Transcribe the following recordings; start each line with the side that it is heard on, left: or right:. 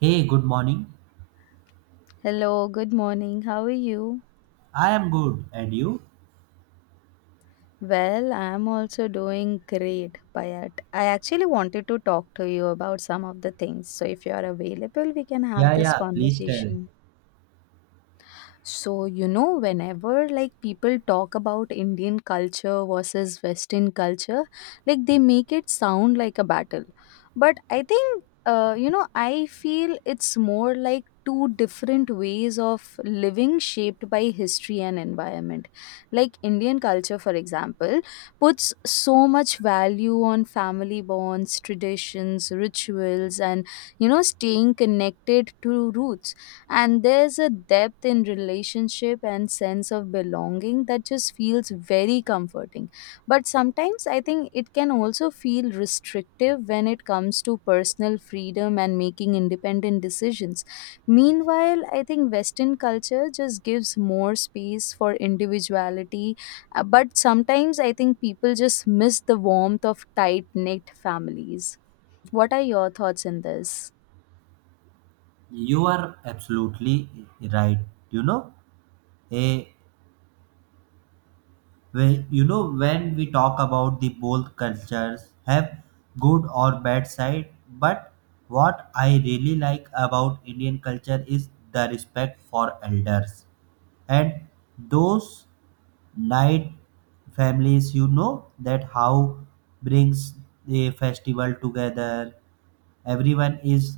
right: Hey, good morning.
left: Hello, good morning. How are you?
right: I am good. And you?
left: Well, I'm also doing great, Payat. I actually wanted to talk to you about some of the things. So, if you are available, we can have
right: Yeah,
left: this
right: yeah, please tell.
left: conversation. So, you know, whenever like people talk about Indian culture versus Western culture, like they make it sound like a battle. But I think, I feel it's more like two different ways of living shaped by history and environment. Like Indian culture, for example, puts so much value on family bonds, traditions, rituals, and, staying connected to roots, and there's a depth in relationship and sense of belonging that just feels very comforting. But sometimes I think it can also feel restrictive when it comes to personal freedom and making independent decisions. Meanwhile, I think Western culture just gives more space for individuality, but sometimes I think people just miss the warmth of tight knit families. What are your thoughts in this?
right: You are absolutely right. You know, a when we talk about the both cultures have good or bad side, but what I really like about Indian culture is the respect for elders and those night families. You know that how brings the festival together, everyone is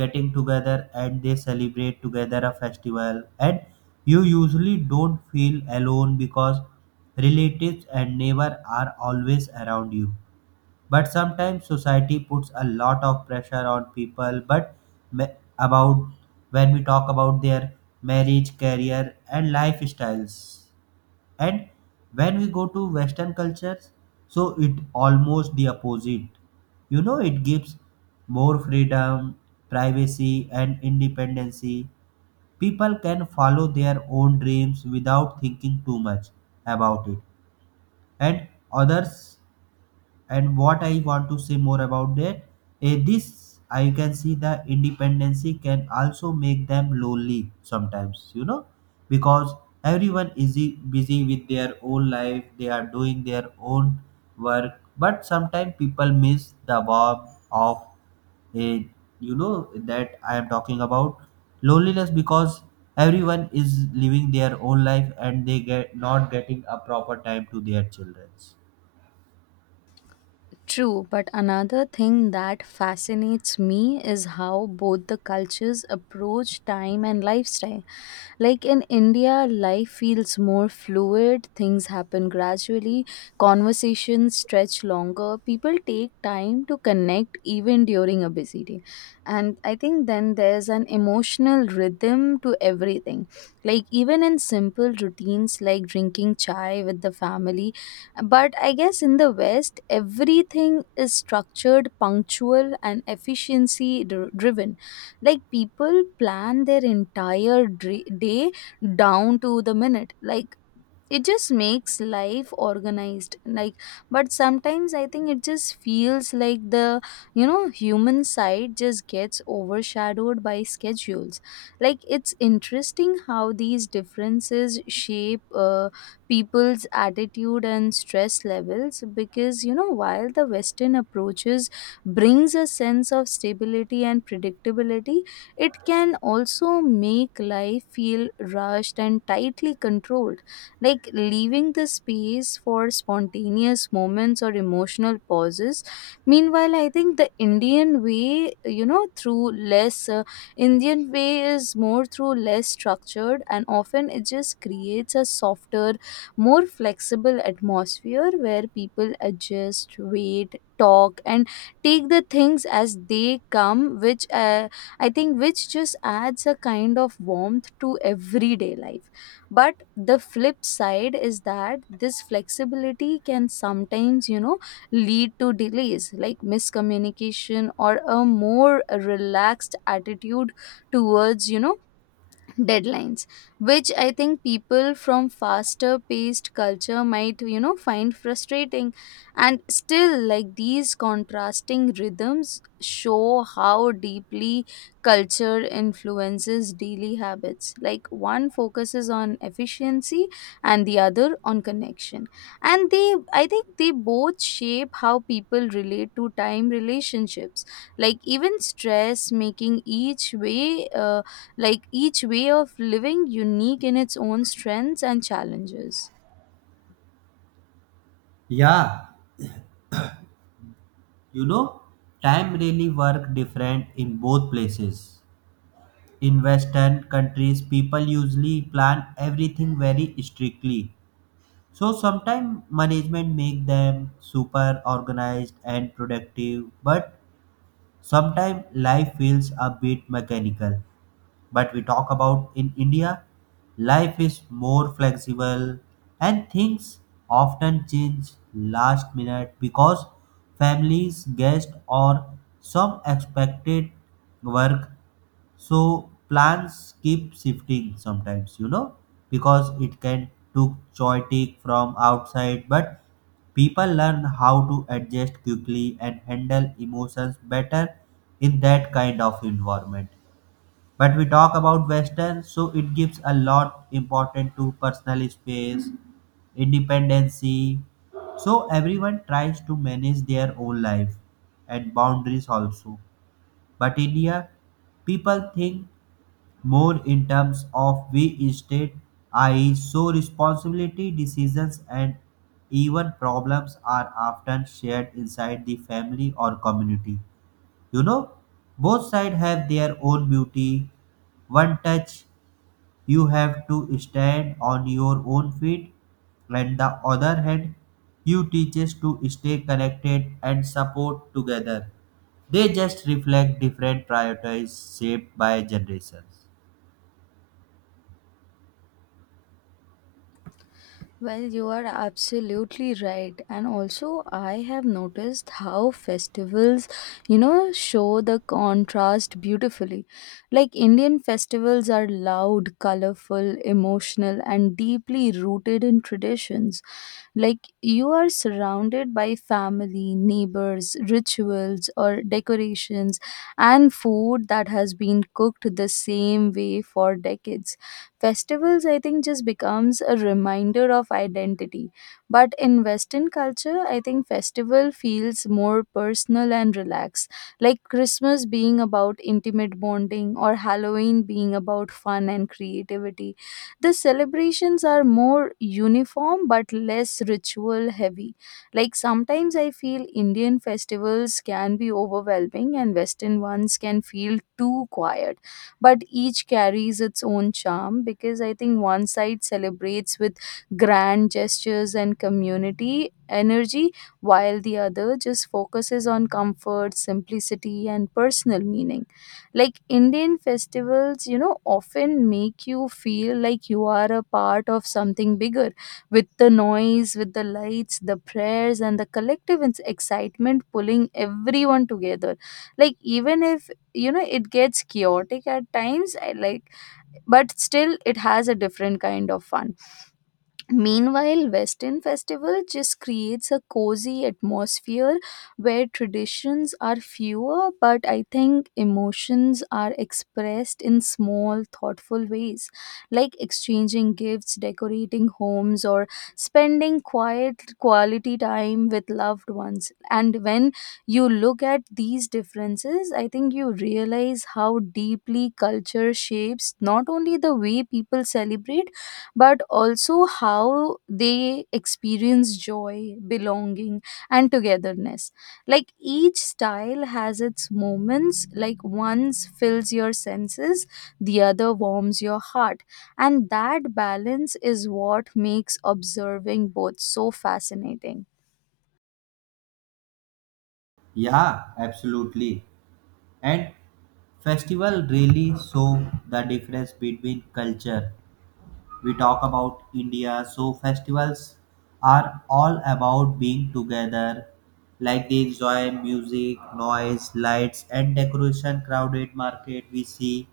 right: getting together and they celebrate together a festival, and you usually don't feel alone because relatives and neighbor are always around you. But sometimes society puts a lot of pressure on people, but ma- about when we talk about their marriage, career and lifestyles. And when we go to western cultures, so it almost the opposite. You know, it gives more freedom, privacy and independency. People can follow their own dreams without thinking too much about it and others. And what I want to say more about that, this I can see the independency can also make them lonely sometimes, you know, because everyone is busy with their own life, they are doing their own work. But sometimes people miss the warmth of a you know, that I am talking about loneliness, because everyone is living their own life and they get not getting a proper time to their children.
left: True, but another thing that fascinates me is how both the cultures approach time and lifestyle. Like in India, life feels more fluid, things happen gradually, conversations stretch longer, people take time to connect even during a busy day. And I think then there's an emotional rhythm to everything. Like even in simple routines like drinking chai with the family. But I guess in the West, everything is structured, punctual, and efficiency driven. Like people plan their entire day down to the minute. Like it just makes life organized, like, but sometimes I think it just feels like the human side just gets overshadowed by schedules. Like it's interesting how these differences shape people's attitude and stress levels, because while the Western approaches brings a sense of stability and predictability, it can also make life feel rushed and tightly controlled, like leaving the space for spontaneous moments or emotional pauses. Meanwhile, I think the Indian way, through less, Indian way is more through less structured, and often it just creates a softer, more flexible atmosphere where people adjust, wait, talk, and take the things as they come, which, I think which just adds a kind of warmth to everyday life. But the flip side is that this flexibility can sometimes, lead to delays like miscommunication or a more relaxed attitude towards, deadlines, which I think people from faster paced culture might, find frustrating. And still, like these contrasting rhythms show how deeply culture influences daily habits, like one focuses on efficiency and the other on connection. And they, I think, they both shape how people relate to time relationships, like even stress, making each way of living unique in its own strengths and challenges.
right: Yeah. You know, time really work different in both places. In Western countries, people usually plan everything very strictly. So sometimes management make them super organized and productive, but sometimes life feels a bit mechanical. But we talk about in India, life is more flexible and things often change last minute because families, guests, or some expected work. So plans keep shifting sometimes, you know, because it can took chaotic from outside, but people learn how to adjust quickly and handle emotions better in that kind of environment. But we talk about Western, so it gives a lot important to personal space, independency. So everyone tries to manage their own life and boundaries also. But India, people think more in terms of we state, i.e., so responsibility, decisions, and even problems are often shared inside the family or community. You know, both sides have their own beauty. One touch you have to stand on your own feet. On the other hand, you teach us to stay connected and support together. They just reflect different priorities shaped by generations.
left: Well, you are absolutely right. And also, I have noticed how festivals, show the contrast beautifully. Like, Indian festivals are loud, colorful, emotional, and deeply rooted in traditions. Like, you are surrounded by family, neighbors, rituals, or decorations, and food that has been cooked the same way for decades. Festivals, I think, just becomes a reminder of identity. But in Western culture, I think festival feels more personal and relaxed, like Christmas being about intimate bonding or Halloween being about fun and creativity. The celebrations are more uniform but less ritual heavy. Like sometimes I feel Indian festivals can be overwhelming and Western ones can feel too quiet, but each carries its own charm because I think one side celebrates with grand gestures and community energy, while the other just focuses on comfort, simplicity, and personal meaning. Like Indian festivals, often make you feel like you are a part of something bigger with the noise, with the lights, the prayers, and the collective excitement pulling everyone together. Like, even if it gets chaotic at times, I like, but still it has a different kind of fun. Meanwhile, Western Festival just creates a cozy atmosphere where traditions are fewer, but I think emotions are expressed in small, thoughtful ways, like exchanging gifts, decorating homes, or spending quiet quality time with loved ones. And when you look at these differences, I think you realize how deeply culture shapes not only the way people celebrate but also how they experience joy, belonging, and togetherness. Like each style has its moments, like one fills your senses, the other warms your heart. And that balance is what makes observing both so fascinating.
right: Yeah, absolutely. And festival really show the difference between culture we talk about India. So festivals are all about being together. Like they enjoy music, noise, lights, and decoration. Crowded market we see,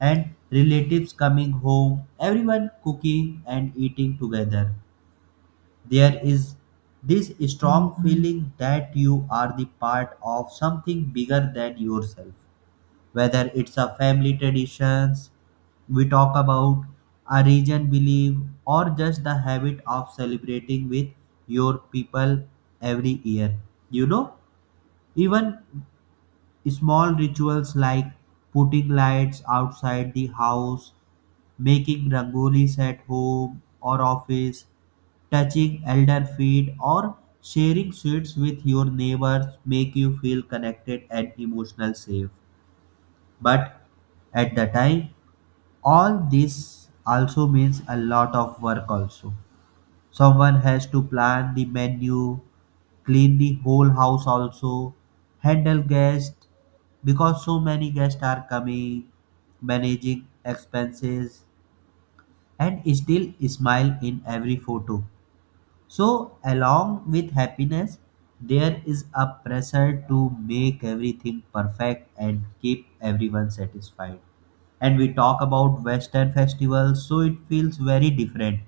right: and relatives coming home. Everyone cooking and eating together. There is this strong feeling that you are the part of something bigger than yourself, whether it's a family traditions we talk about, a region belief, or just the habit of celebrating with your people every year. You know, even small rituals like putting lights outside the house, making rangolis at home or office, touching elder feet, or sharing sweets with your neighbors make you feel connected and emotional safe. But at the time, all this also means a lot of work also. Someone has to plan the menu, clean the whole house also, handle guests because so many guests are coming, managing expenses, and still smile in every photo. So, along with happiness, there is a pressure to make everything perfect and keep everyone satisfied. And we talk about Western festivals, so it feels very different.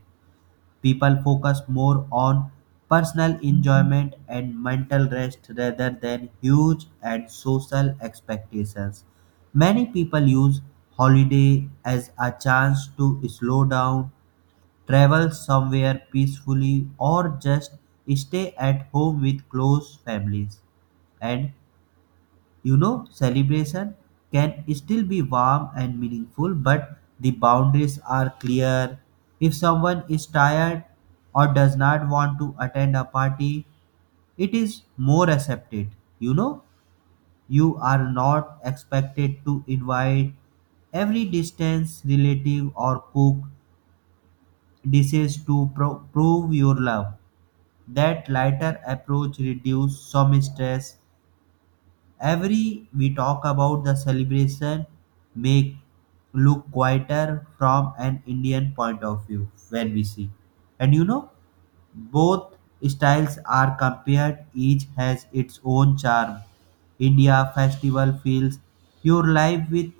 right: People focus more on personal enjoyment and mental rest rather than huge and social expectations. Many people use holiday as a chance to slow down, travel somewhere peacefully, or just stay at home with close families. And you know, celebration can still be warm and meaningful, but the boundaries are clear. If someone is tired or does not want to attend a party, it is more accepted. You know, you are not expected to invite every distance relative or cook dishes to prove your love. That lighter approach reduces some stress. Every we talk about the celebration make look quieter from an Indian point of view when we see. And you know, both styles are compared, each has its own charm. India festival feels your life with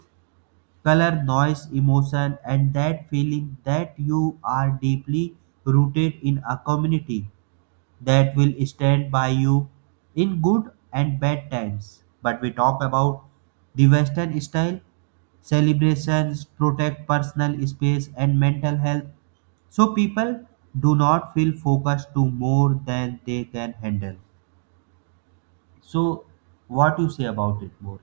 right: color, noise, emotion, and that feeling that you are deeply rooted in a community that will stand by you in good and bad times. But we talk about the Western style, celebrations protect personal space and mental health, so people do not feel focused to more than they can handle. So, what you say about it more?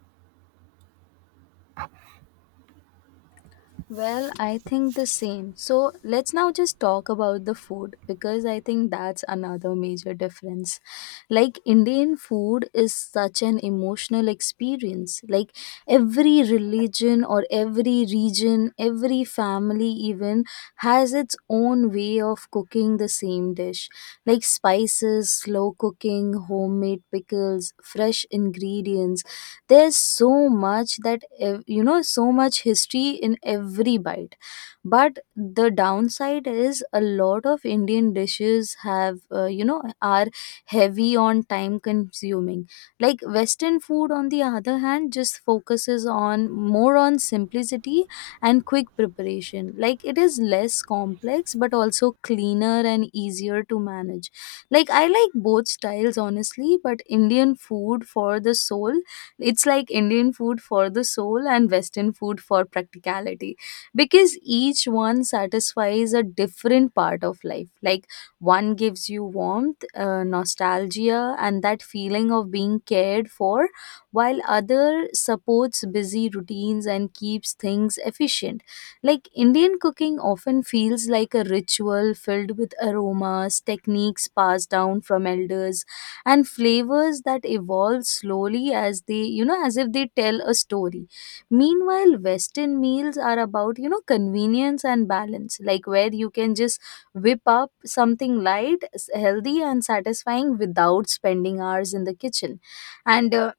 left: Well, I think the same. So let's now just talk about the food, because I think that's another major difference. Like, Indian food is such an emotional experience. Like, every religion or every region, every family even has its own way of cooking the same dish. Like, spices, slow cooking, homemade pickles, fresh ingredients, there's so much that so much history in every bite. But the downside is a lot of Indian dishes have, are heavy on time consuming. Like Western food, on the other hand, just focuses on more on simplicity and quick preparation. Like, it is less complex but also cleaner and easier to manage. Like, I like both styles honestly, but Indian food for the soul. It's like Indian food for the soul and Western food for practicality, because each one satisfies a different part of life. Like one gives you warmth, nostalgia, and that feeling of being cared for, while other supports busy routines and keeps things efficient. Like Indian cooking often feels like a ritual filled with aromas, techniques passed down from elders and flavors that evolve slowly, as if they tell a story. Meanwhile, Western meals are about, convenience and balance, like where you can just whip up something light healthy and satisfying without spending hours in the kitchen. and uh,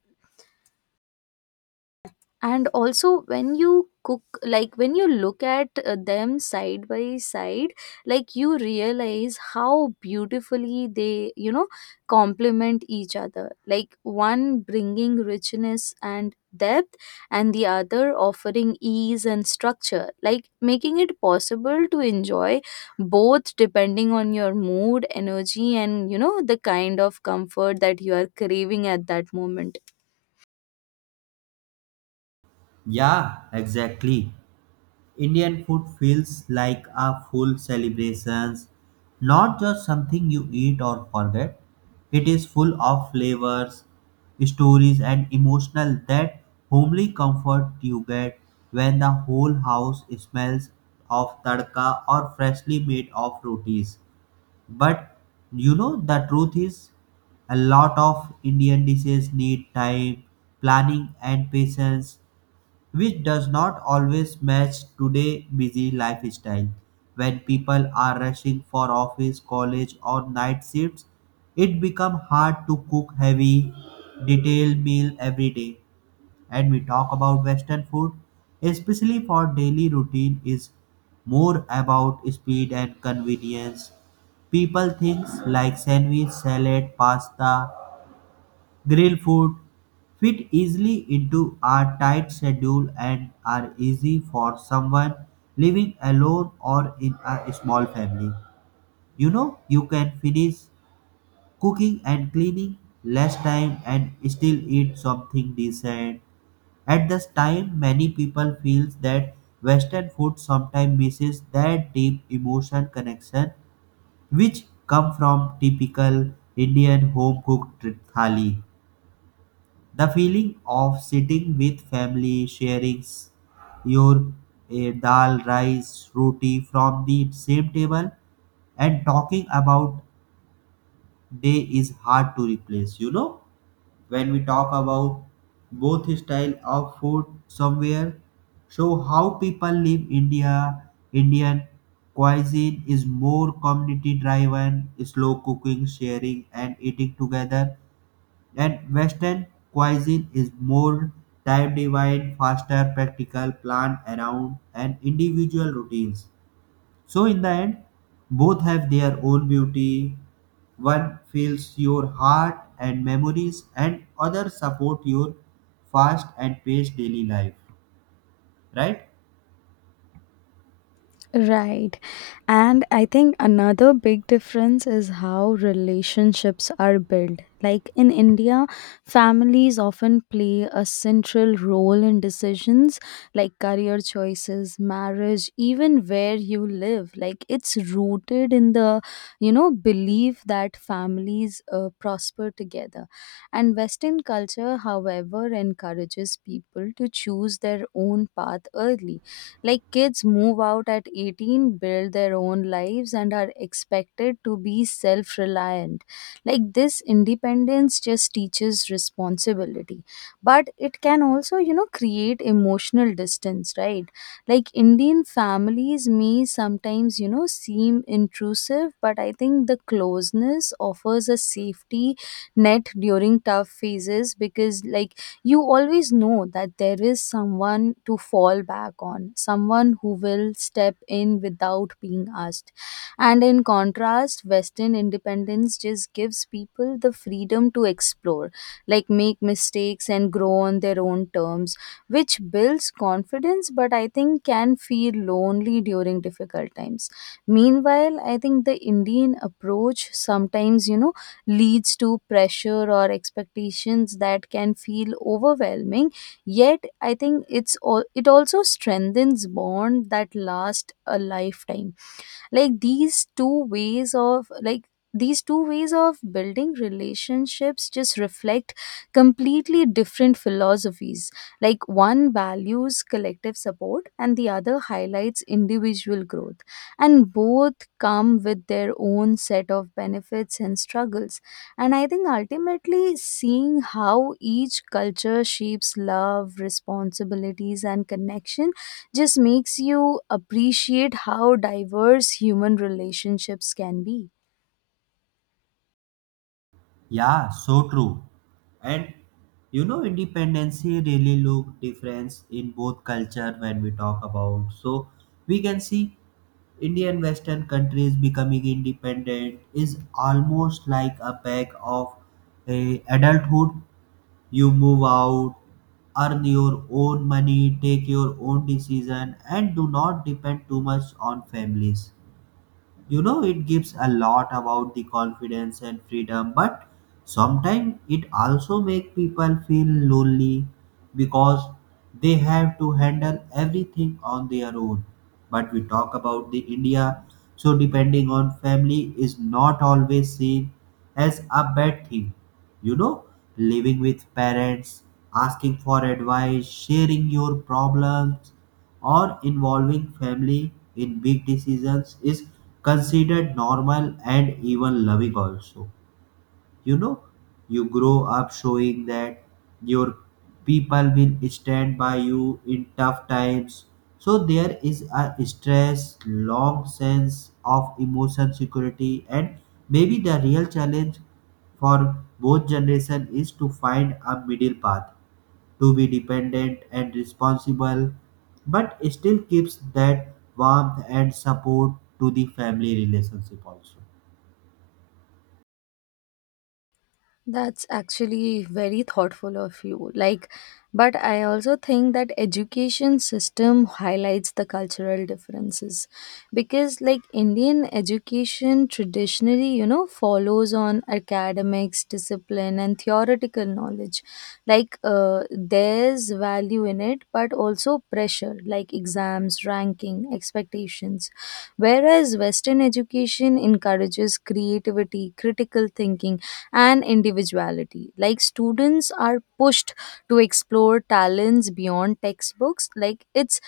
left: and also when you cook, like when you look at them side by side, like you realize how beautifully they, complement each other, like one bringing richness and depth and the other offering ease and structure, like making it possible to enjoy both depending on your mood, energy, and, the kind of comfort that you are craving at that moment.
right: Yeah, exactly. Indian food feels like a full celebrations, not just something you eat or forget. It is full of flavors, stories, and emotional that homely comfort you get when the whole house smells of tadka or freshly made of rotis. But you know the truth is a lot of Indian dishes need time, planning and patience, which does not always match today's busy lifestyle. When people are rushing for office, college, or night shifts, it becomes hard to cook heavy, detailed meal every day. And we talk about Western food, especially for daily routine, is more about speed and convenience. People things like sandwich, salad, pasta, grill food fit easily into our tight schedule and are easy for someone living alone or in a small family. You know, you can finish cooking and cleaning less time and still eat something decent. At this time, many people feel that Western food sometimes misses that deep emotional connection which come from typical Indian home cooked thali. The feeling of sitting with family, sharing your dal, rice, roti from the same table, and talking about day is hard to replace. You know, when we talk about both style of food somewhere, show how people live India, Indian cuisine is more community driven, slow cooking, sharing, and eating together, and Western cuisine is more time divine, faster, practical, planned around and individual routines. So in the end, both have their own beauty. One fills your heart and memories and other support your fast and paced daily life. Right?
left: Right. And I think another big difference is how relationships are built. Like in India, families often play a central role in decisions like career choices, marriage, even where you live. Like it's rooted in the, belief that families prosper together. And Western culture, however, encourages people to choose their own path early, like kids move out at 18, build their own lives, and are expected to be self reliant. Like this independence just teaches responsibility, but it can also, create emotional distance, right? Like Indian families may sometimes, seem intrusive, but I think the closeness offers a safety net during tough phases because, like, you always know that there is someone to fall back on, someone who will step in without being asked. And in contrast, Western independence just gives people the freedom to explore, like make mistakes and grow on their own terms, which builds confidence, but I think can feel lonely during difficult times. Meanwhile, I think the Indian approach sometimes, leads to pressure or expectations that can feel overwhelming, yet I think it also strengthens bond that last a lifetime. Like these two ways of building relationships just reflect completely different philosophies, like one values collective support and the other highlights individual growth. And both come with their own set of benefits and struggles. And I think ultimately seeing how each culture shapes love, responsibilities, and connection just makes you appreciate how diverse human relationships can be.
right: Yeah, so true. And you know, independency really look difference in both culture when we talk about. So we can see Indian Western countries becoming independent is almost like a bag of a adulthood. You move out, earn your own money, take your own decision, and do not depend too much on families. You know, it gives a lot about the confidence and freedom, but sometimes it also make people feel lonely because they have to handle everything on their own. But we talk about the India, so depending on family is not always seen as a bad thing. You know, living with parents, asking for advice, sharing your problems, or involving family in big decisions is considered normal and even loving also. You know, you grow up showing that your people will stand by you in tough times. So there is a stress long sense of emotion security, and maybe the real challenge for both generation is to find a middle path, to be dependent and responsible, but still keeps that warmth and support to the family relationship also.
left: That's actually very thoughtful of you. Like, but I also think that education system highlights the cultural differences, because like Indian education traditionally, follows on academics, discipline, and theoretical knowledge. Like, there's value in it, but also pressure like exams, ranking, expectations. Whereas Western education encourages creativity, critical thinking, and individuality. Like students are pushed to explore talents beyond textbooks. Like it's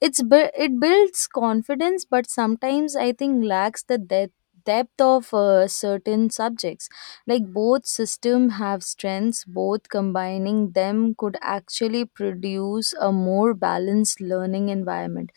left: it's bu- it builds confidence, but sometimes I think lacks the depth of certain subjects, like both system have strengths, both combining them could actually produce a more balanced learning environment,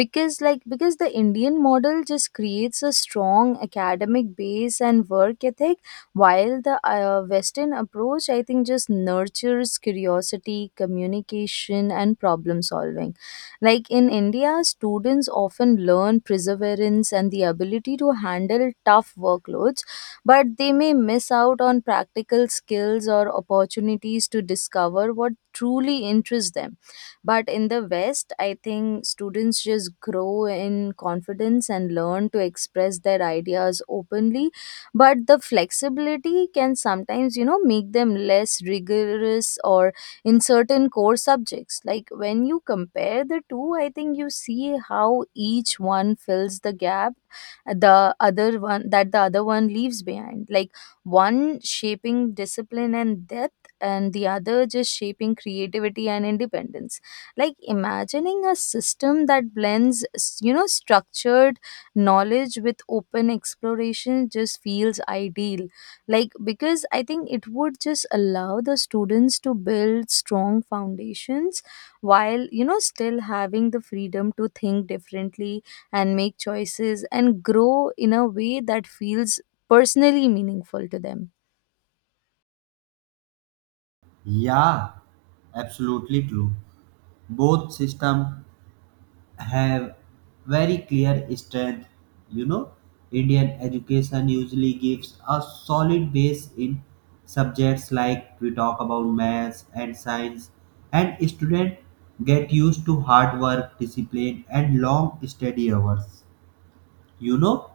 left: because the Indian model just creates a strong academic base and work ethic, while the Western approach, I think, just nurtures curiosity, communication, and problem solving. Like in India, students often learn perseverance and the ability to handle tough workloads, but they may miss out on practical skills or opportunities to discover what truly interests them. But in the West, I think students just grow in confidence and learn to express their ideas openly, but the flexibility can sometimes, make them less rigorous or in certain core subjects, like when you compare the two, I think you see how each one fills the gap, the other one leaves behind, like one shaping discipline and depth and the other just shaping creativity and independence. Like imagining a system that blends, structured knowledge with open exploration just feels ideal, like because I think it would just allow the students to build strong foundations while, still having the freedom to think differently and make choices and grow in a way that feels personally meaningful to them.
right: Yeah, absolutely true. Both system have very clear strength. You know, Indian education usually gives a solid base in subjects like we talk about maths and science, and students get used to hard work, discipline, and long study hours. You know,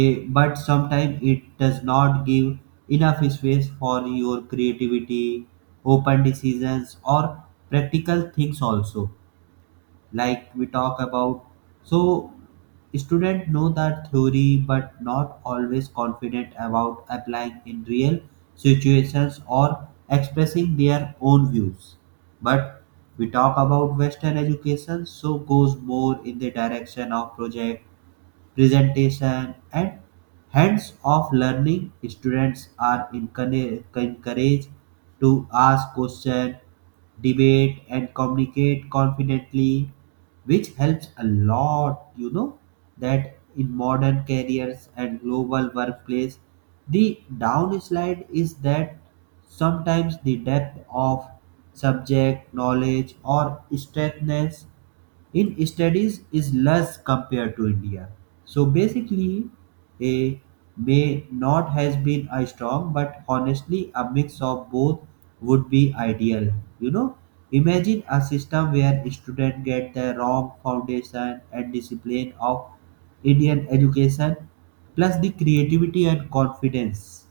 right: But sometimes it does not give enough space for your creativity, open decisions or practical things also, like we talk about. So students know that theory but not always confident about applying in real situations or expressing their own views. But we talk about western education, so goes more in the direction of project, presentation and hands-off learning. Students are encouraged to ask questions, debate and communicate confidently, which helps a lot, you know, that in modern careers and global workplace. The downslide is that sometimes the depth of subject knowledge or strictness in studies is less compared to India. So basically, a may not has been a strong, but honestly, a mix of both would be ideal. You know, imagine a system where students get the wrong foundation and discipline of Indian education, plus the creativity and confidence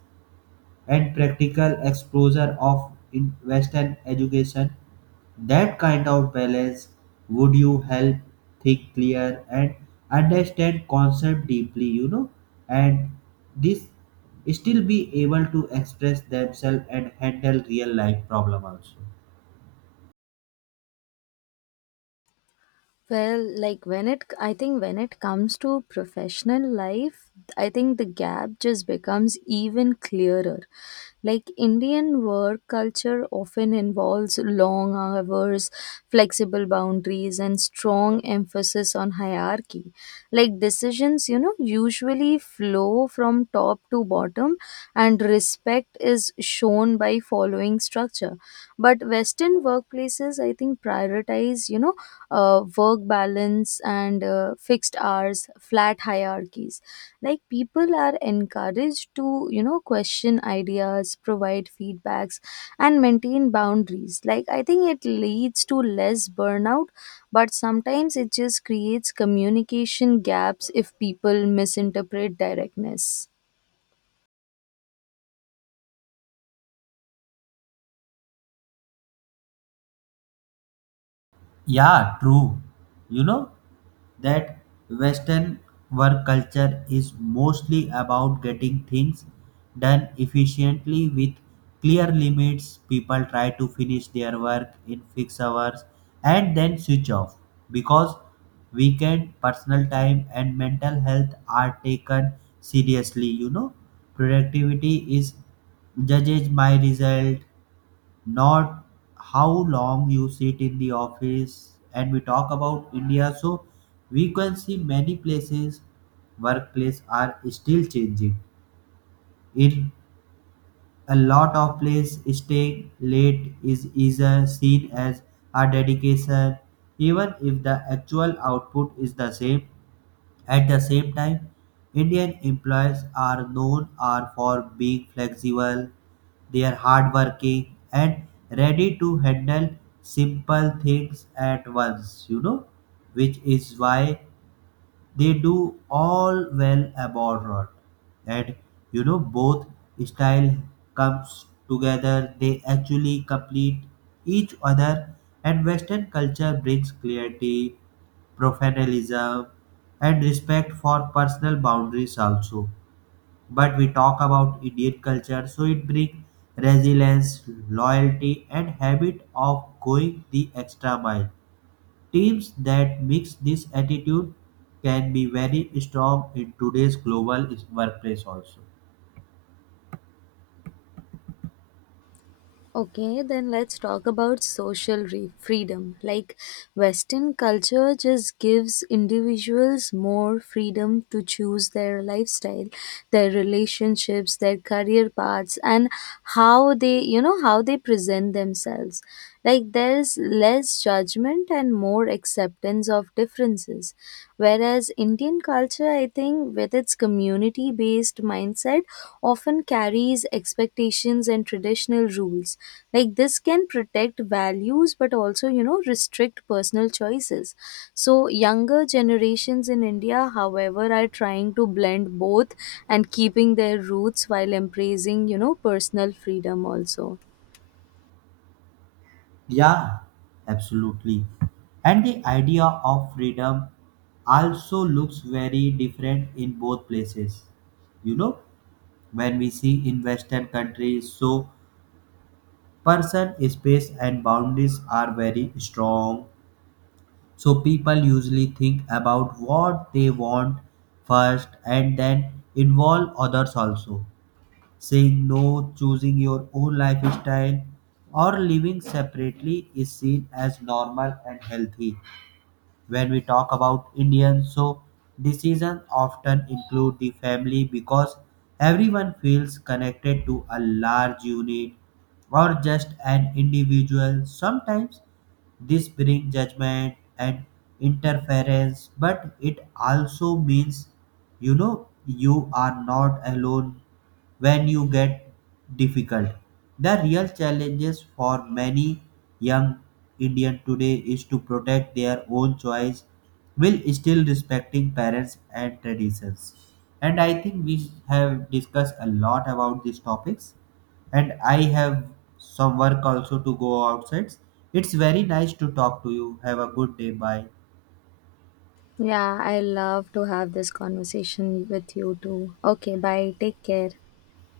right: and practical exposure of in Western education. That kind of balance would you help think clear and understand concept deeply, you know, and this still be able to express themselves and handle real life problem also.
left: Well, like when it comes to professional life, I think the gap just becomes even clearer. Like Indian work culture often involves long hours, flexible boundaries, and strong emphasis on hierarchy. Like decisions, usually flow from top to bottom, and respect is shown by following structure. But Western workplaces, I think, prioritize, work balance and fixed hours, flat hierarchies, like people are encouraged to, question ideas, provide feedbacks, and maintain boundaries. Like I think it leads to less burnout, but sometimes it just creates communication gaps if people misinterpret directness.
right: Yeah, true. You know, that Western work culture is mostly about getting things done efficiently with clear limits. People try to finish their work in fixed hours and then switch off, because weekend personal time and mental health are taken seriously. You know, productivity is judged by result, not how long you sit in the office. And we talk about India, so we can see many places workplace are still changing. In a lot of place staying late is either seen as a dedication, even if the actual output is the same. At the same time, Indian employees are known are for being flexible, they are hardworking and ready to handle simple things at once, you know, which is why they do all well abroad. And you know, both style comes together, they actually complete each other. And western culture brings clarity, professionalism, and respect for personal boundaries also. But we talk about Indian culture, so it brings resilience, loyalty and habit of going the extra mile. Teams that mix this attitude can be very strong in today's workplace also.
left: Okay, then let's talk about social freedom. Like Western culture just gives individuals more freedom to choose their lifestyle, their relationships, their career paths, and how they present themselves. Like there's less judgment and more acceptance of differences. Whereas Indian culture, I think, with its community based mindset, often carries expectations and traditional rules. Like this can protect values but also, restrict personal choices. So, younger generations in India, however, are trying to blend both and keeping their roots while embracing, personal freedom also.
right: Yeah, absolutely. And the idea of freedom also looks very different in both places. You know, when we see in Western countries, so person, space, and boundaries are very strong. So people usually think about what they want first and then involve others also. Saying no, choosing your own lifestyle, or living separately is seen as normal and healthy. When we talk about Indians, so decisions often include the family because everyone feels connected to a large unit or just an individual. Sometimes this brings judgment and interference, but it also means you know you are not alone when you get difficult. The real challenges for many young Indian today is to protect their own choice while still respecting parents and traditions. And I think we have discussed a lot about these topics and I have some work also to go outside. It's very nice to talk to you. Have a good day. Bye.
left: Yeah, I love to have this conversation with you too. Okay, bye. Take care.